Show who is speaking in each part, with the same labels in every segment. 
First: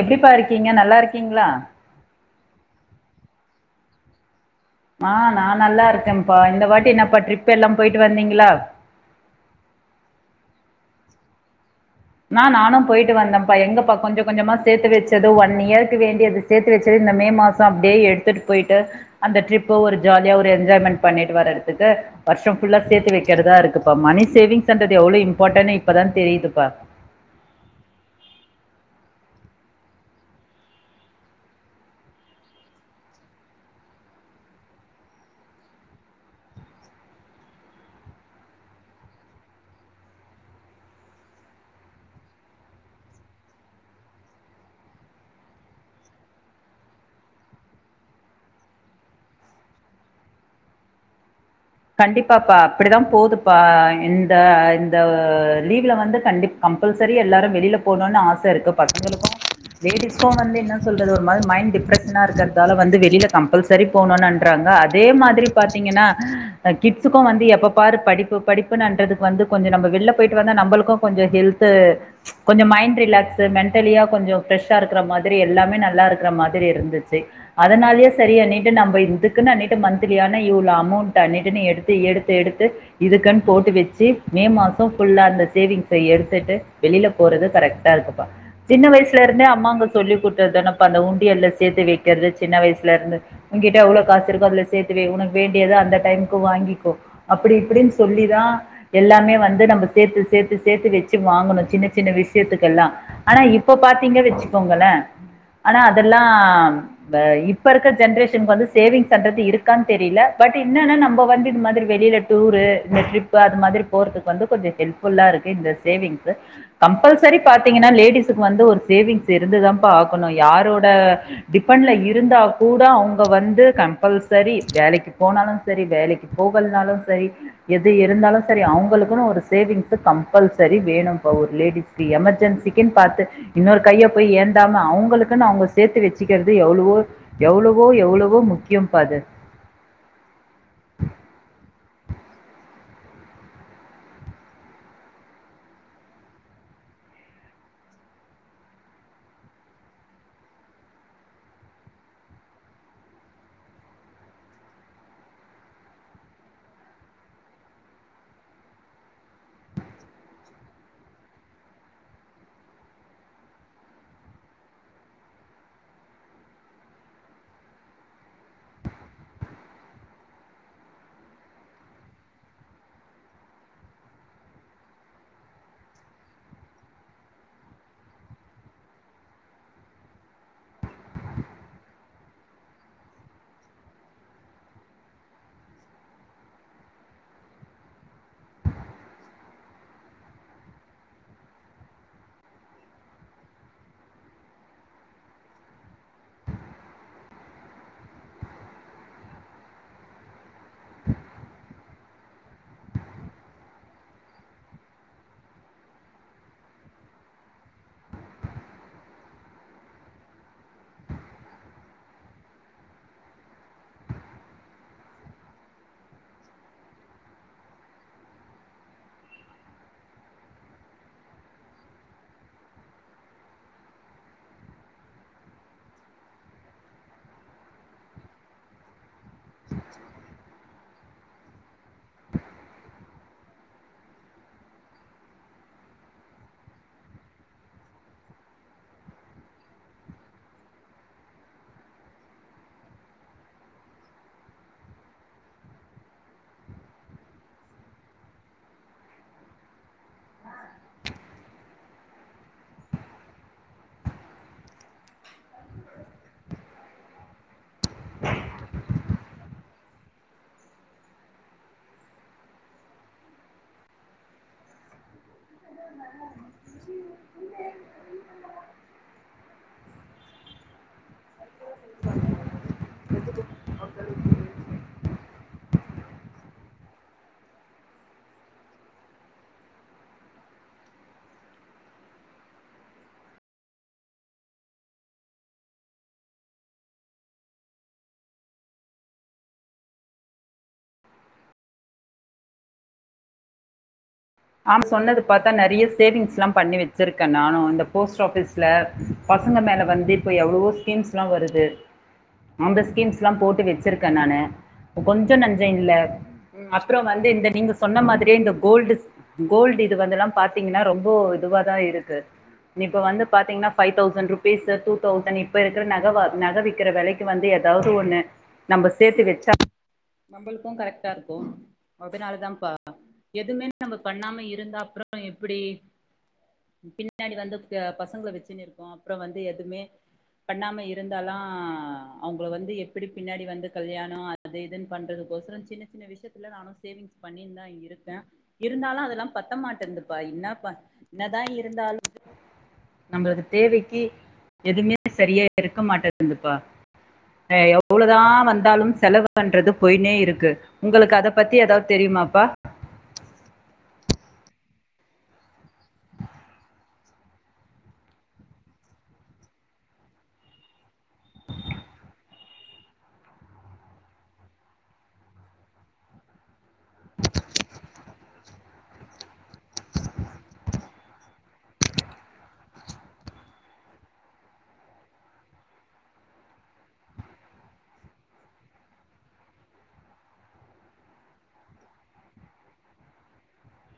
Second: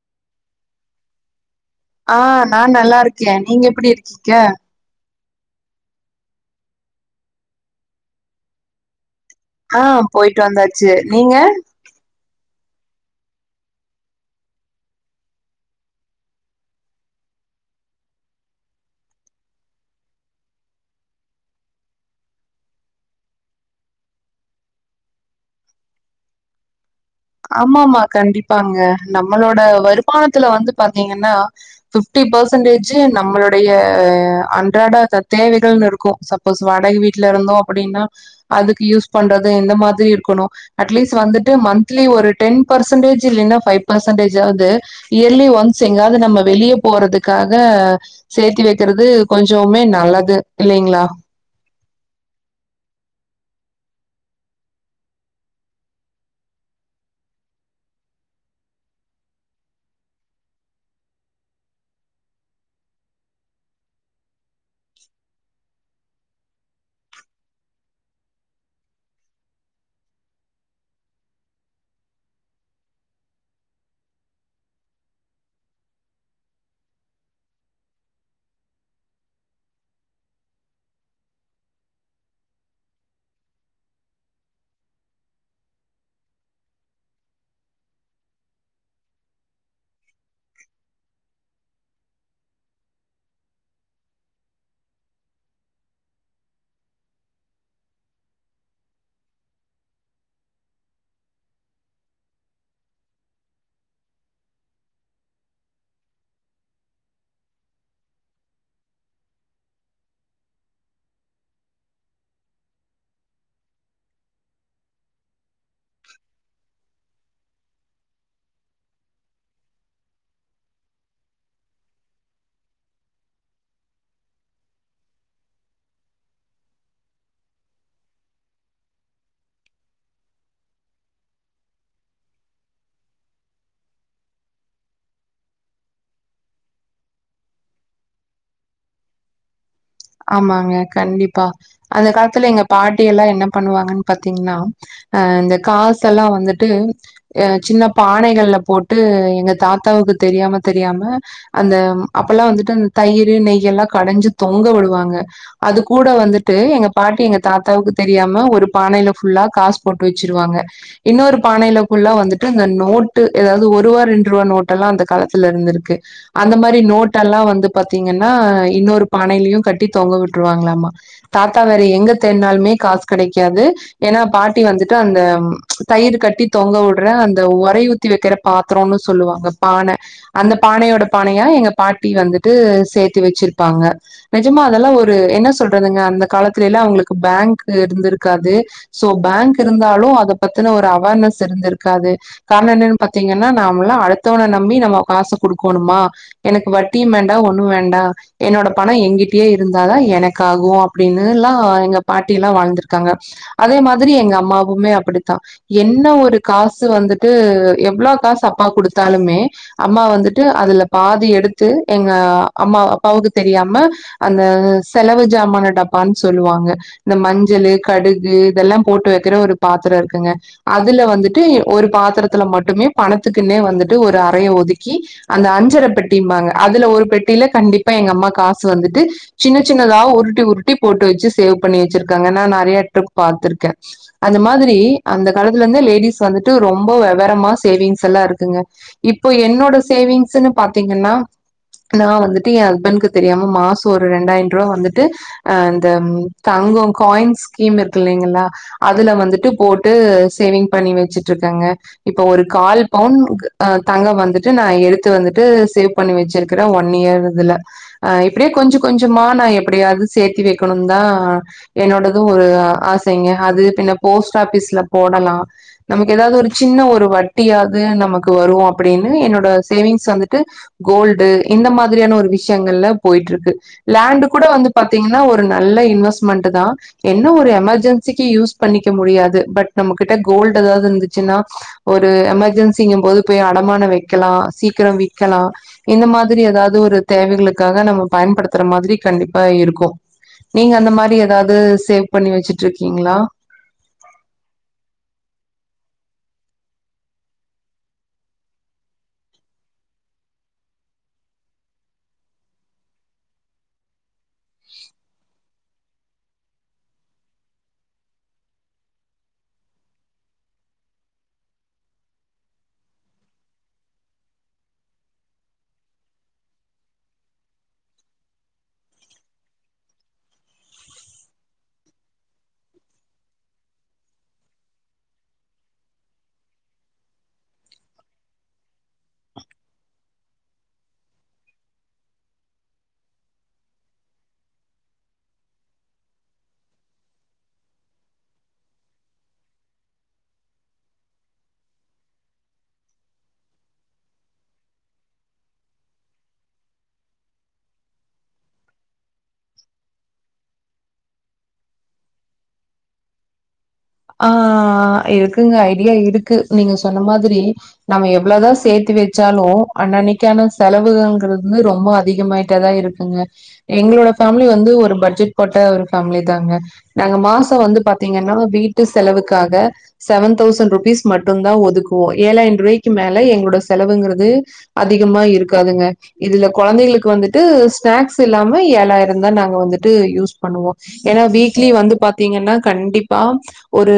Speaker 1: எப்படிப்பா இருக்கீங்க நல்லா இருக்கீங்களா
Speaker 2: ஆ நான நல்லா இருக்கேன் நீங்க எப்டி இருக்கீங்க
Speaker 1: ஆஹ் நான் நல்லா இருக்கேன்ப்பா இந்த வாட்டி என்னப்பா ட்ரிப் எல்லாம் போயிட்டு வந்தீங்களா
Speaker 2: ஆஹ போயிட்டு வந்தாச்சு நீங்க
Speaker 1: நான் நானும் போயிட்டு வந்தேன்ப்பா எங்கப்பா கொஞ்சம் கொஞ்சமா சேர்த்து வச்சது ஒன் இயருக்கு வேண்டியது சேர்த்து வச்சது இந்த மே மாசம் அப்படியே எடுத்துட்டு போயிட்டு அந்த ட்ரிப்பு ஒரு ஜாலியா ஒரு என்ஜாயமென்ட் பண்ணிட்டு வரறதுக்கு வருஷம் ஃபுல்லா சேர்த்து வைக்கிறதா இருக்குப்பா மணி சேவிங்ஸ்ன்றது எவ்வளவு இம்பார்டன்னு இப்போதான் தெரியுதுப்பா
Speaker 2: ஆமாாம கண்டிப்பாங்க நம்மளோட வருமானத்துல வந்து பாத்தீங்கன்னா பிப்டி பெர்சன்டேஜ் நம்மளுடைய அன்றாட தேவைகள்னு இருக்கும் சப்போஸ் வாடகை வீட்டுல இருந்தோம் அப்படின்னா அதுக்கு யூஸ் பண்றது இந்த மாதிரி இருக்கணும் அட்லீஸ்ட் வந்துட்டு ம் இல ஒரு டென் பெர்சன்டேஜ் இல்ன்னா வ் பர்சன்டேஜ்து இயர்லி ஒன்ஸ் எங்காவது நம்ம வெளியே போறதுக்காக சேர்த்தி வைக்கிறது கொஞ்சமே நல்லது இல்லங்களா
Speaker 1: கண்டிப்பாப்பா அப்படிதான் போதுப்பா இந்த இந்த லீவ்ல கணடிப் கம்பல்சரி எல்லாரும் வெளியில போணும்னு ஆசை இருக்கு பசங்களுக்கும் லேடிஸ்கும் வந்து என்ன சொல்றது ஒரு மாதிரி மைண்ட் டிப்ரெஷனா இருக்கறதால வந்து வெளியில கம்பல்சரி போணும்ன்றாங்க அதே மாதிரி பாத்தீங்கன்னா கிட்ஸ்க்கும் வந்து எப்ப பாரு படிப்பு படிப்புன்னுன்றதுக்கு வந்து கொஞ்சம் நம்ம வெளில போயிட்டு வந்தா நம்மளுக்கும் கொஞ்சம் ஹெல்த்து கொஞ்சம் மைண்ட் ரிலாக்ஸ்ு மென்ண்டலியா கொஞ்சம் ஃப்ரெஷ்ஷா இருக்கிற மாதிரி எல்லாமே நல்லா இருக்கிற மாதிரி இருந்துச்சு அதனாலயே சரி அண்ணிட்டு நம்ம இதுக்குன்னு அிட்டு மந்தித்லியான இவ்ளோ அமௌவுட் அட்டு டு எடுத்து எடுத்து எடுத்து இருக்கன் போட்டு வச்சி மே மாசம் புள்ளா அந்த சேவிங்ஸ் எடுத்துட்டு வெளியில போறது கரெக்டா இருக்குபா சின்ன வயசுலேருந்தே அம்மானு சொல்லி குடுத்தெல்லாம் பார்த்தா ஒண்டியல் சேர்த்துவிட்டது சின்ன வயசுலருந்து உன்கிட்ட எவ்ளோ காசுஇருக்கோ அத‌ சேர்த்து வை உனக்கு வேண்டிய அந்த டை அப்படி இப்படனு சொல்லிதான் எல்லாமே வந்து நம்ம சேர்த்து சேர்த்து சேர்த்து வச்சு வாங்கணும் சின்ன சின்ன விஷயத்துக்க எல்லாம் ஆனா இப்ப பாத்தீங்க வச்சுக்கோங்களேன் ஆனா அதெல்லாம் இப்ப இருக்க ஜென்ரேஷனுக்கு இருக்கான்னு தெரியல பட் என் இப்ப வந்து இந்த மாரி வெளியில டூரு இந்த ட அது மாதிரி போறதுக்கு வந்து கொஞ்சம் ஹெல்புல்லா இருக்கு இந்த சேவி்ங்ஸ்சு கம்பல்சரி பாத்தீங்கன்னா லேடிஸ்க்கு வந்து ஒரு சேவிங்ஸ் இருந்துதான் பாக்கணும் யாரோட டிப்பன்ல இருந்தா கூட அவங்க வந்து கம்பல்சரி வேலைக்கு போனாலும் சரி வேலைக்கு போகல்னாலும் சரி எது இருந்தாலும் சரி அவங்களுக்குன்னு ஒரு சேவிங்ஸ் கம்பல்சரி வேணும்ப்பா ஒரு லேடிஸ்க எமர்ஜென்சிக்குன்னு பார்த்து இன்னொரு கைய போய் ஏந்தாம அவங்களுக்குன்னு அவங்க சேர்த்து வச்சுக்கிறது எவ்வளவோ எவ்வளவோ எவ்வளவோ முக்கியம் பா அது
Speaker 2: ஆமா கண்டிப்பா அந்த காலத்துல எங்க பாட்டி எல்லாம் என்ன பண்ணுவாங்கன்னு பாத்தீங்கன்னா அஹ் இந்த காச எல்லாம் வந்துட்டு அஹ் சின்ன பானைகள்ல போட்டு எங்க தாத்தாவுக்கு தெரியாம தெரியாம அந்த அப்பல்லாம் வந்துட்டு அந்த தயிர் நெய்ய எல்லாம் கடைஞ்சு தொங்க விடு அது கூட வந்துட்டு எங்க பாட்டி எங்க தாத்தாவுக்கு தெரியாம ஒரு பானையில்லா புள்ளா காசு போட்டு வச்சிருவாங்க இன்னொரு பானையிலல்ல புள்ளா வந்துட்டு நோட்டு ஏாவது ஒருவா ரெண்டு ரூவா நோட்ட எல்லாம் அந்த காலத்துல இருந்திருக்கு அந்த மாதிரி நோட் எல்லாம் வந்து பாத்தீங்கன்னா இன்னொரு பானையிலையும் கட்ட கட்டி தொங்க விட்டுருவாங்களாமா தாத்தா வேற எங்க தென்னாலுமே காசு கிடைக்காது ஏன்னா பாட்டி வந்துட்டு அந்த தயிர் கட்டி தொங்க விடுற அந்த ஒரை ஊத்தி வைக்கிற பாத்திரம்னு சொல்லுவாங்க பானை அந்த பானையோட பானையா எங்க பாட்டி வந்துட்டு சேர்த்து வச்சிருப்பாங்க நெஜமா அதெல்லாம் ஒரு என்ன சொல்றதுங்க அந்த காலத்தல எல்ல அவங்களுக்கு பேங்க் இருந்து இருக்காது சோ பேங்க் இருந்தாலும் அத பத்தின ஒரு அவர்னஸ் இருந்த இருக்காது காரணம் என்னன்னு பாத்தீங்கன்னா நாமல்லாம் அடுத்தவனை நம்பி நம்ம காசு கொடுக்கணுமா எனக்கு வட்டியும் வேண்டாம் ஒண்ணும் வேண்டாம் என்னோட பணம் எங்கிட்ட இருந்தாதான் எனக்காகும் அப்படின்னு எல்லாம் எங்க பாட்டி எல்லாம் வாழ்ந்திருக்காங்க அதே மாதிரி எங்க அம்மாவுமே அப்படித்தான் என்ன ஒரு காசு வந்துட்டு எவ்வளவு காசு அப்பா கொடுத்தாலுமே அம்மா வந்துட்டு அதுல பாதி எடுத்து எங்க அம்மா அப்பாவுக்கு தெரியாம அந்த செலவு சாமான டப்பான்னு சொல்லுவாங்க இந்த மஞ்சள் கடுகு இததெல்லாம் போட்டு வைக்கிற ஒரு பாத்திரம் இருக்குங்க அதுல வந்துட்டு ஒரு பாத்திரத்துல மட்டுமே பணத்துக்குன்னே வந்துட்டு ஒரு அறைய ஒதுக்கி அந்த அஞ்சரை பெட்டிம்பாங்க அதுல ஒரு பெட்டியில கண்டிப்பா எங்க அம்மா காசு வந்துட்டு சின்ன சின்னதாவா உருட்டி உருட்டி போட்டு வச்சு சேவ் பண்ணி வச்சிருக்காங்க நான் நிறைய ட்ரிப் பா்த்திருக்கேன் அந்த மாதிரி அந்த காலத்துல இருந்து லேடிஸ் வந்துட்டு ரொம்ப விவரமா சேவிங்ஸ் எல்லாம் இருக்குங்க இப்போ என்னோட சேவிங்ஸ்ன்னு பாத்தீங்கன்னா நான் வந்துட்டு என் ஹஸ்பண்ட்கு தெரியாம மாசம் ஒரு ரெண்டாயிரம் ரூபா வந்துட்டு இந்த தங்கம் காயின் ஸ்கீம் இருக்கு இல்லலைங்களா அதுல வந்துட்டு போட்டு சேவிங் பண்ணி வச்சட்டு இருக்கேங்க இப்ப ஒரு கால் பவுண்ட தங்கம் வந்துட்டு நான் எடுத்து வந்துட்டு சேவ் பண்ணி வச்சிருக்கறேன் ஒன் இயர் இதுல இப்படியே கொஞ்சம் கொஞ்சமா நான் எப்படியாவது சேர்த்தி வைக்கணும் தான் என்னோடதும் ஒரு ஆசைங்க அது பின்ன போஸ்ட் ஆஃபிஸ்ல போடலாம் நமக்கு ஏதாவது ஒரு சின்ன ஒரு வட்டியாவது நமக்கு வரும் அப்படின்னு என்னோட சேவிங்ஸ் வந்துட்டு கோல்டு இந்த மாதிரியான ஒரு விஷயங்கள்ல போயிட்டு இருக்கு லேண்டு கூட வந்து பார்த்தீங்கன்னா ஒரு நல்ல இன்வெஸ்ட்மெண்ட் தான் என்ன ஒரு எமர்ஜென்சிக்கு யூஸ் பண்ணிக்க முடியாது பட் நம்ம கிட்ட கோல்டு் ஏதாவது இருந்துச்சுன்னா ஒரு எமர்ஜென்சிங்கும் போது போய் அடமானம் வைக்கலாம் சீக்கிரம் விறக்கலாம் இந்த மாதிரி ஏதாவது ஒரு தேவைகளுக்காக நம்ம பயன்படுத்த மாதிரி கண்டிப்பா இருக்கும் நீங்க அந்த மாதிரி ஏதாவது சேவ் பண்ணி வச்சுட்டு இருக்கீங்களா
Speaker 1: சொன்ன பாத்தா நெறைய சேவிங்ஸ் எல்லாம் பண்ணி வச்சிருக்கேன் நானும் இந்த போஸ்ட் ஆபீஸ்ல பசங்க மேல வந்து இப்ப எவ்ளவோ ஸ்கீம்ஸ் எல்லாம் வருது அந்த ஸ்கீம்ஸ் எல்லாம் போட்டு வச்சிருக்கேன் நானு கொஞ்சம் நெஞ்சம் இல்ல அப்புறம் வந்து இந்த நீங்க சொன்ன மாதிரியே இந்த கோல்டு கோல்டு இதுவந்தலாம் பாத்திரங்கன ரொம்ப இதுவ தான் இருக்கு இப்ப வந்து பாத்திங்கன ஃபைவ்தவுஸ்சன் ருப்பிஸ் டூத்வுஸ்சன் இப்ப இருக்கிற நகைவிக்கிறக்கு விலைக்கு எதாவது ஒன்னு ந நம்ம சேர்த்து வச்சாலும் நம்மளுக்கும் கரெக்ட்டா இருக்கும் அதனாலதபா எதுமே பண்ணாம இருந்தா அப்புறம் எப்படி பின்னாடி வந்து பசங்களை வச்சுன்ன இருக்கோம் அப்புறம் வந்து எதுவுமே பண்ணாம இருந்தாலாம் அவங்க வந்து எப்படி பின்னாடி வந்து கல்யாணம் அது இதுன்னு பண்றதுக்கோசரம் சின்ன சின்ன விஷயத்துல நானும் சேவிங்ஸ் பண்ணி தான் இருக்கேன் இருந்தாலும் அததெல்லாம் பத்த மாட்டேதுபா என்னப்ப என்னதான் இருந்தாலும் நம்மளுக்கு தேவைக்கு எதுவுமே சரியா இருக்க மாட்டேதுபா எவ்வளவுதான் வந்தாலும் செலவுன்றது போயனே இருக்கு உங்களுக்கு அத பத்தி ஏதாவது தெரியுமாப்பா
Speaker 2: ஆஹ் இருக்குங்க ஐடியா இருக்கு நீங்க சொன்ன மாதிரி நம்ம எவ்வளவுதா சேத்து வச்சாலு அன்னன்னைக்கான செலவுகள்ங்கிறது ரொம்ப அதிகமாயிட்டேதா இருக்குங்க எங்களோட ஃபேமிலி வந்து ஒரு பட்ஜெட் போட்ட ஒரு ஃபேமிலி தாங்க நாங்க மாச வந்து பாத்தீங்கன்னா வீட் செலவுக்காக செவன் தௌசண்ட் ருபீஸ் மட்டும தான் ஒதுக்குவோம் ஏழாயிரம் ரூபாய்க்கு மேல எங்களோட செலவுங்கறது அதிகமா இருக்காதுங்க இதுல கெழந்தைகளுக்கு வந்துட்டு ஸ்நாக்ஸ் இல்லாம ஏழாயிரம் தான் நாங்க வந்துட்டு யூஸ் பண்ணுவோம் ஏன்னா வீக்லி வந்து பா்த்தீங்கன்னா கண்டிப்பா ஒரு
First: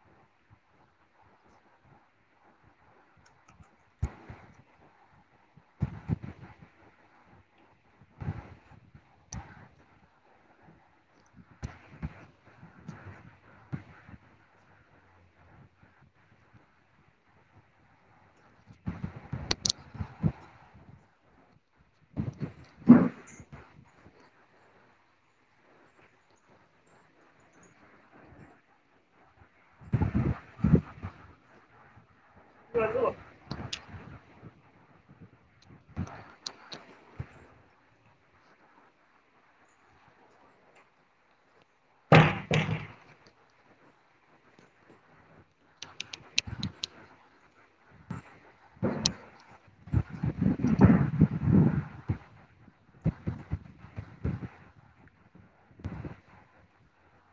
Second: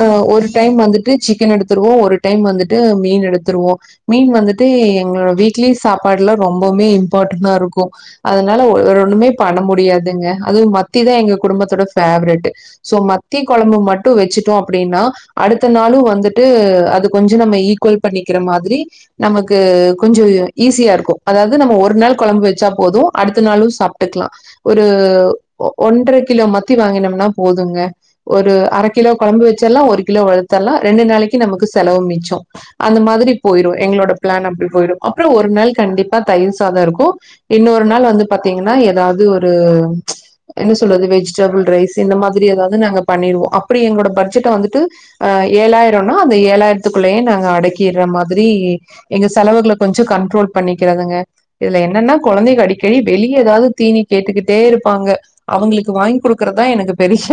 Speaker 2: ஆ ஒரு டைம் வந்துட்டு சிக்கன் எடுத்துருவோ ஒரு டைம் வந்துட்டு மீன் எடுத்துருவோ மீன் வந்துட்டு எங்களோட வீக்லி சாப்பாடுல ரொம்பவுமே இம்பார்ட்டன்ட்டா இருக்கு அதனால வேற ஒண்ணுமே பண்ண முடியாதுங்க அதும் மத்திதா எங்க குடும்பத்தோட ஃபேவரட் சோ மத்தி கொழம்பு மட் ட்டு வச்சுட்டோ அப்டின்னா அடுத்த நாளும் வந்துட்டு அது கொஞ்ச நம்ம ஈக்குவல் பண்ணிக்கிற மாதிரி நமக்கு கொஞ்ச ஈஸியா இருக்கு அதாவது நம்ம ஒரு நாள் கொழம்பு வச்சா போது அடுத்த நாளும் சாப்ட்டுக்கலா ஒரு ஒ ஒன்ர கிலோ மத்தி வாங்கினோம்னா போதுங்க ஒரு அரைக் கிலோ குழம்பு வச்சிடலாம் ஒரு கிலோ வளுத்தர்லாம் ரெண்டு நாளைக்கு நமக்கு செலவு மிச்சம் அந்த மாரி போயிடும் எங்களோட பிளான் அப்டி போயிடும் அப்பறம் ஒரு நாள் கண்டிப்பா தயிர் சாதம் இருக்கும் இன்னொரு நாள் வந்து பாத்தீங்கன்னா ஏதாவது ஒரு என்ன சொல்றது வெஜிடபிள் ரைஸ் இந்த மாரி ஏதாவது நாங்கள் பண்ணிருவோம் அப்டி எங்களோட பட்ஜெட்ட வந்துட்டு அ ஏழாயிரம்னா அந்த ஏழாயிரத்துக்குள்ளேயே நாங்க அடக்கிடுற மாதிரி எங்க செலவுகளை கொஞ்சம் கண்ட்ரோல் பண்ணிக்கிறதுங்க இதுல என்னன்னா கெழந்தை அடிக்கடி வெளிய ஏதாவது தீனி கேட்டுக்கிட்டே இருப்பாங்க அவங்களுக்கு வாங்கி கொடுக்கறதான் எனக்கு பெரிய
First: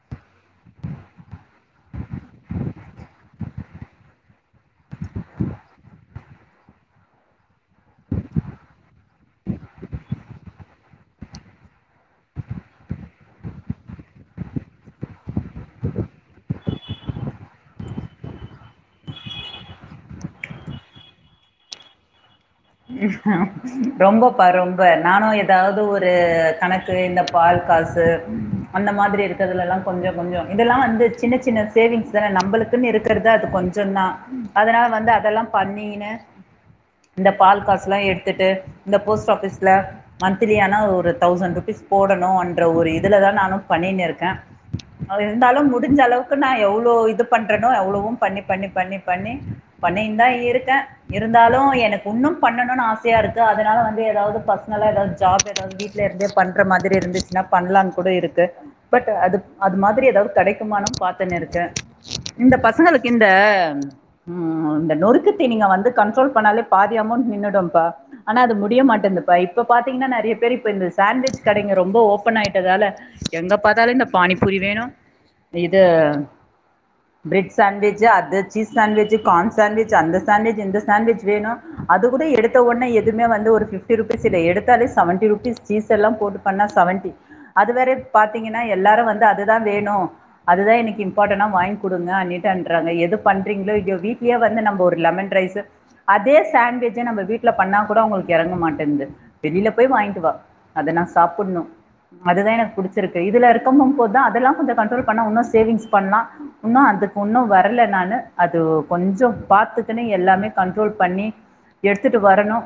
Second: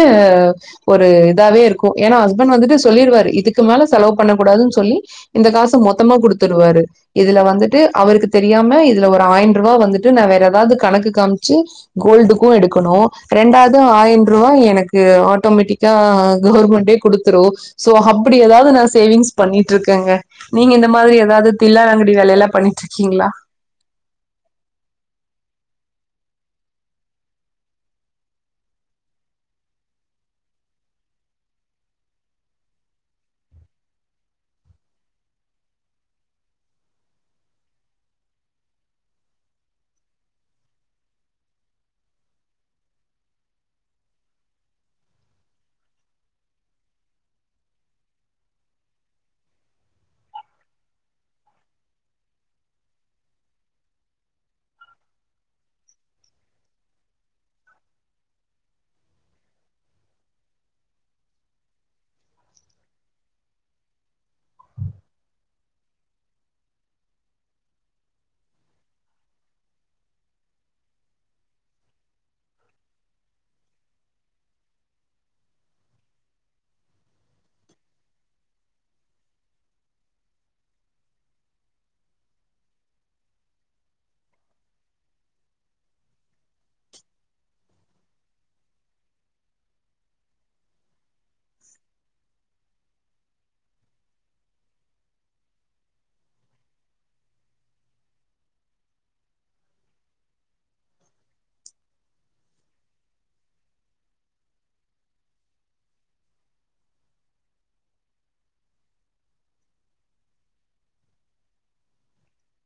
Speaker 2: ஒரு இதாவே இருக்கும் ஏன்னா ஹஸ்பண்ட் வந்துட்டு சொல்லிருவாரு இதுக்கு மேல செலவு பண்ணக் கூடாதுன்னு சொல்லி இந்த காசு மொத்தமா குடுத்துடுவாரு இதுல வந்துட்டு அவருக்கு தெரியாம இதுல ஒரு ஆயரன்ரூவா வந்துட்டு நா வேற ஏதாவது கணக்கு காமிச்சு கோல்டுக்கு எடுக்கணு ரெண்டாவது ஆயிரன்ரூவா எனக்கு ஆட்டோமேட்டிக்கா ஆ கவர்மெண்டே குடுத்துரு சோ ஹப்டி ஏதாவது நா சேவிங்ஸ் பண்ணிட்ருக்கேங்க நீங்க இந்த மாரி ஏதாவது தில்லாலங்கடி வேலையெல்லா பண்ணி
Speaker 1: ரொம்பப்பா ரொம்ப நானும் ஏதாவது ஒரு இது கணக்கு இந்த பால் காசு அந்த மாதிரி இருக்கிறதுல எல்லா கொஞ்ச கொஞ்ச இதெல்லா வந்து சின்ன சின்ன சேவிங்ஸ்தான நம்பளுக்குன்னு இருக்கறதே அது கொஞ்சந்தா அதனால வந்து அதெல்லா பண்ணினு இந்த பால் காசல்லா எடுத்துட்டு இந்த போஸ்ட் ஃஆபீஸ்ல மன்த்லி ஆனா ஒரு தௌசண்ட் ருபீஸ் போடணும்ன்ற ஒரு இதுலதா நானும் பண்ணினு இருக்கே அது இருந்தாலு முடிஞ்ச அளவுக்கு நா எவ்ளோ இது பண்றனோ அவ்ளவும் பண்ணி பண்ணி பண்ணி பண்ணி பண்ணினுதா இருக்கே இருந்தாலு எனக் ஒன்னும் பண்ணணும்னு ஆசையா இருக்கு அதனால வந்து ஏதாவது பசனலா ஏதாவது ஜாப் ஏதாவது வீட்டுல இருந்த பண்ற மாரி இருந்துச்சுன்னா பண்ணலாம்னு கூட இருக்கு பட் அது அது மாரி ஏதாவது கெடைக்குமனு பாத்தன்னு இருக்குே இந்த பசங்களுக்கு இந்த நொறுக்கத்தை நீங்க வந்து கண்ட்ரோல் பண்ணாலே பாதி அமௌண்ட்ன்டும்ப்பா ஆனா அது முடிய மாட்டேந்தப்பா இப்போ பாத்தீங்கன்னா நெறைய பேர் இப்போ இந்த சாண்ட்விச் கடங்க ரொம்ப ஓபன் ஆயிட்டதால எங்க பாத்தாலும் இந்த பானிபூரி வேணும் இது பிரெட் சாண்ட்விட்சு அது சீஸ் சாண்ட்விட்சு கான் சாண்ட்விச் அந்த சாண்ட்விச் இந்த சாண்ட்விச் வேணும் அதுட எடுத் அதுங்கா எல்லாரும் வந்து அதுதான் வேணும் அதுான் எனாரங்க பண் வீ வந்து ந ஒருலெமன் ே [unintelligible] சாண்ட்விஜ்ஜ நம்ம வீட்டுல பண்ணா கூட உங்களுக்கு இறங்க மாட்டேன்து வெளியில போய் வாங்கிட்டு வா அத நான் சாப்படணும் அதுதான் எனக்கு பிடிச்சிருக்கு இதுல இருக்கம போதுதான் அதெல்லாம் கொஞ்சம் கண்ட்ரோல் பண்ணா இன்னும் சேவிங்ஸ் பண்ணலாம் இன்னும் அதுக்கு ஒன்னும் வரலை நான அது கொஞ்சம் பாத்துக்கன்னு எல்லாமே கண்ட்ரோல் பண்ணி எடுத்துட்டு வரணு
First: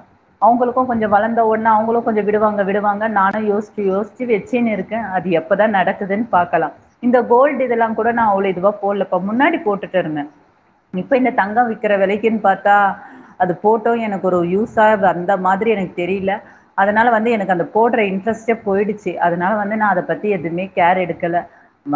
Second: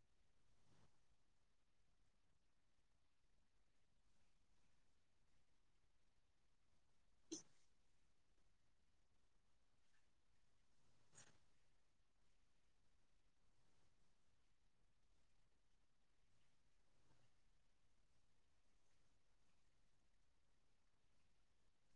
Speaker 1: அவங்களுக்கும் கொஞ்ச வளந்த உடனே அவங்களு கொஞ்ச விடுவாங்க விடுவாங்கன்னு நானும் யோசிச்சு யோசிச்சு வச்சுனு இருக்கே அது எப்பதா நடக்குதுன்னு பாக்கலா இந்த கோல்டு் இதெல்லாங் கூட நா அவ்ளோ இதுவா போடலப்பா முன்னாடி போட்டுட்டு இருந்தே இப்ப இந்த தங்கம் விக்கிற விலைக்குன்னு பாத்தா அது போட்டோம் எனக்கு ஒரு யூஸாக வந்த மாரி எனக்கு தெரியல அதனால வந்து எனக்கு அந்த போடுற இன்ட்ரெஸ்ட்டே போயிடுச்சு அதனால வந்து நான் அதை பத்தி எதுவுமே கேர் எடுக்கல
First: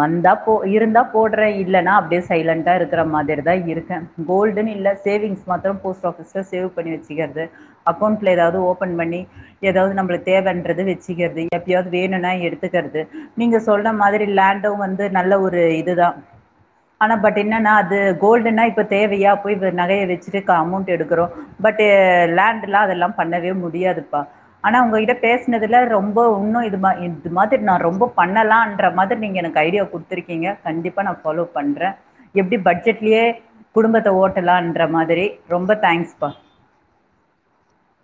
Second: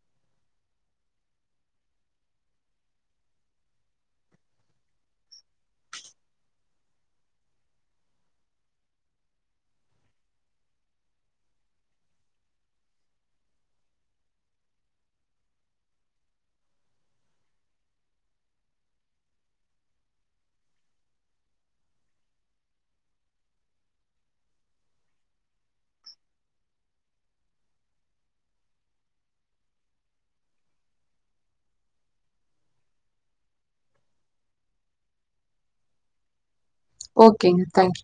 Speaker 1: வந்தா போ இருந்தா போடுறேன் இல்லன்னா அப்டியே சைலண்டட்டா இருக்கிற மாரி தான் இருக்கேன் கோல்டுன்னு இல்ல சேவிங்ஸ் மாத்திரம் போஸ்ட் ஆஃபீஸ் [unintelligible] சேவ் பண்ணி வச்சிக்கிறது அக்கவுண்ட்ல ஏதாவது ஓபன் பண்ணி ஏதாவது நம்மளுக்கு தேவைன்றது வச்சிக்கிறது எப்பயாவது வேணும்னா எடுத்துக்கிறது நீங்க சொல்ற மாதிரி லேண்டும் வந்து நல்ல ஒரு இதுதா ஆனா பட் என்னன்னா அது கோல்டுனா இப்ப தேவையா போய் நகைய வச்சிட்டு அமௌண்ட் எடுக் [inaudible] பட் லேண்ட்ல்லாம் அதெல்லாம் பண்ணவே முடியாதுப்பா ஆனா உங்க கிட்ட பேசினதுல ரொம்ப இன்னும் இதுமாதிரி நாரொம்ப பண்ணலாம்ன்ற மாதிரி நீங்க எனக்கு ஐடியா குடுத்துருக்கீங்க கண்டிப்பா நா ஃபாலோ பண்றன் எப்படி பட்ஜெட்லயே குடும்பத்தை ஓட்டலாம்ன்ற மாதிரி ரொம்ப தேங்க்ஸ் ஷ்பா
Speaker 2: ஓகேங்க தேங்க்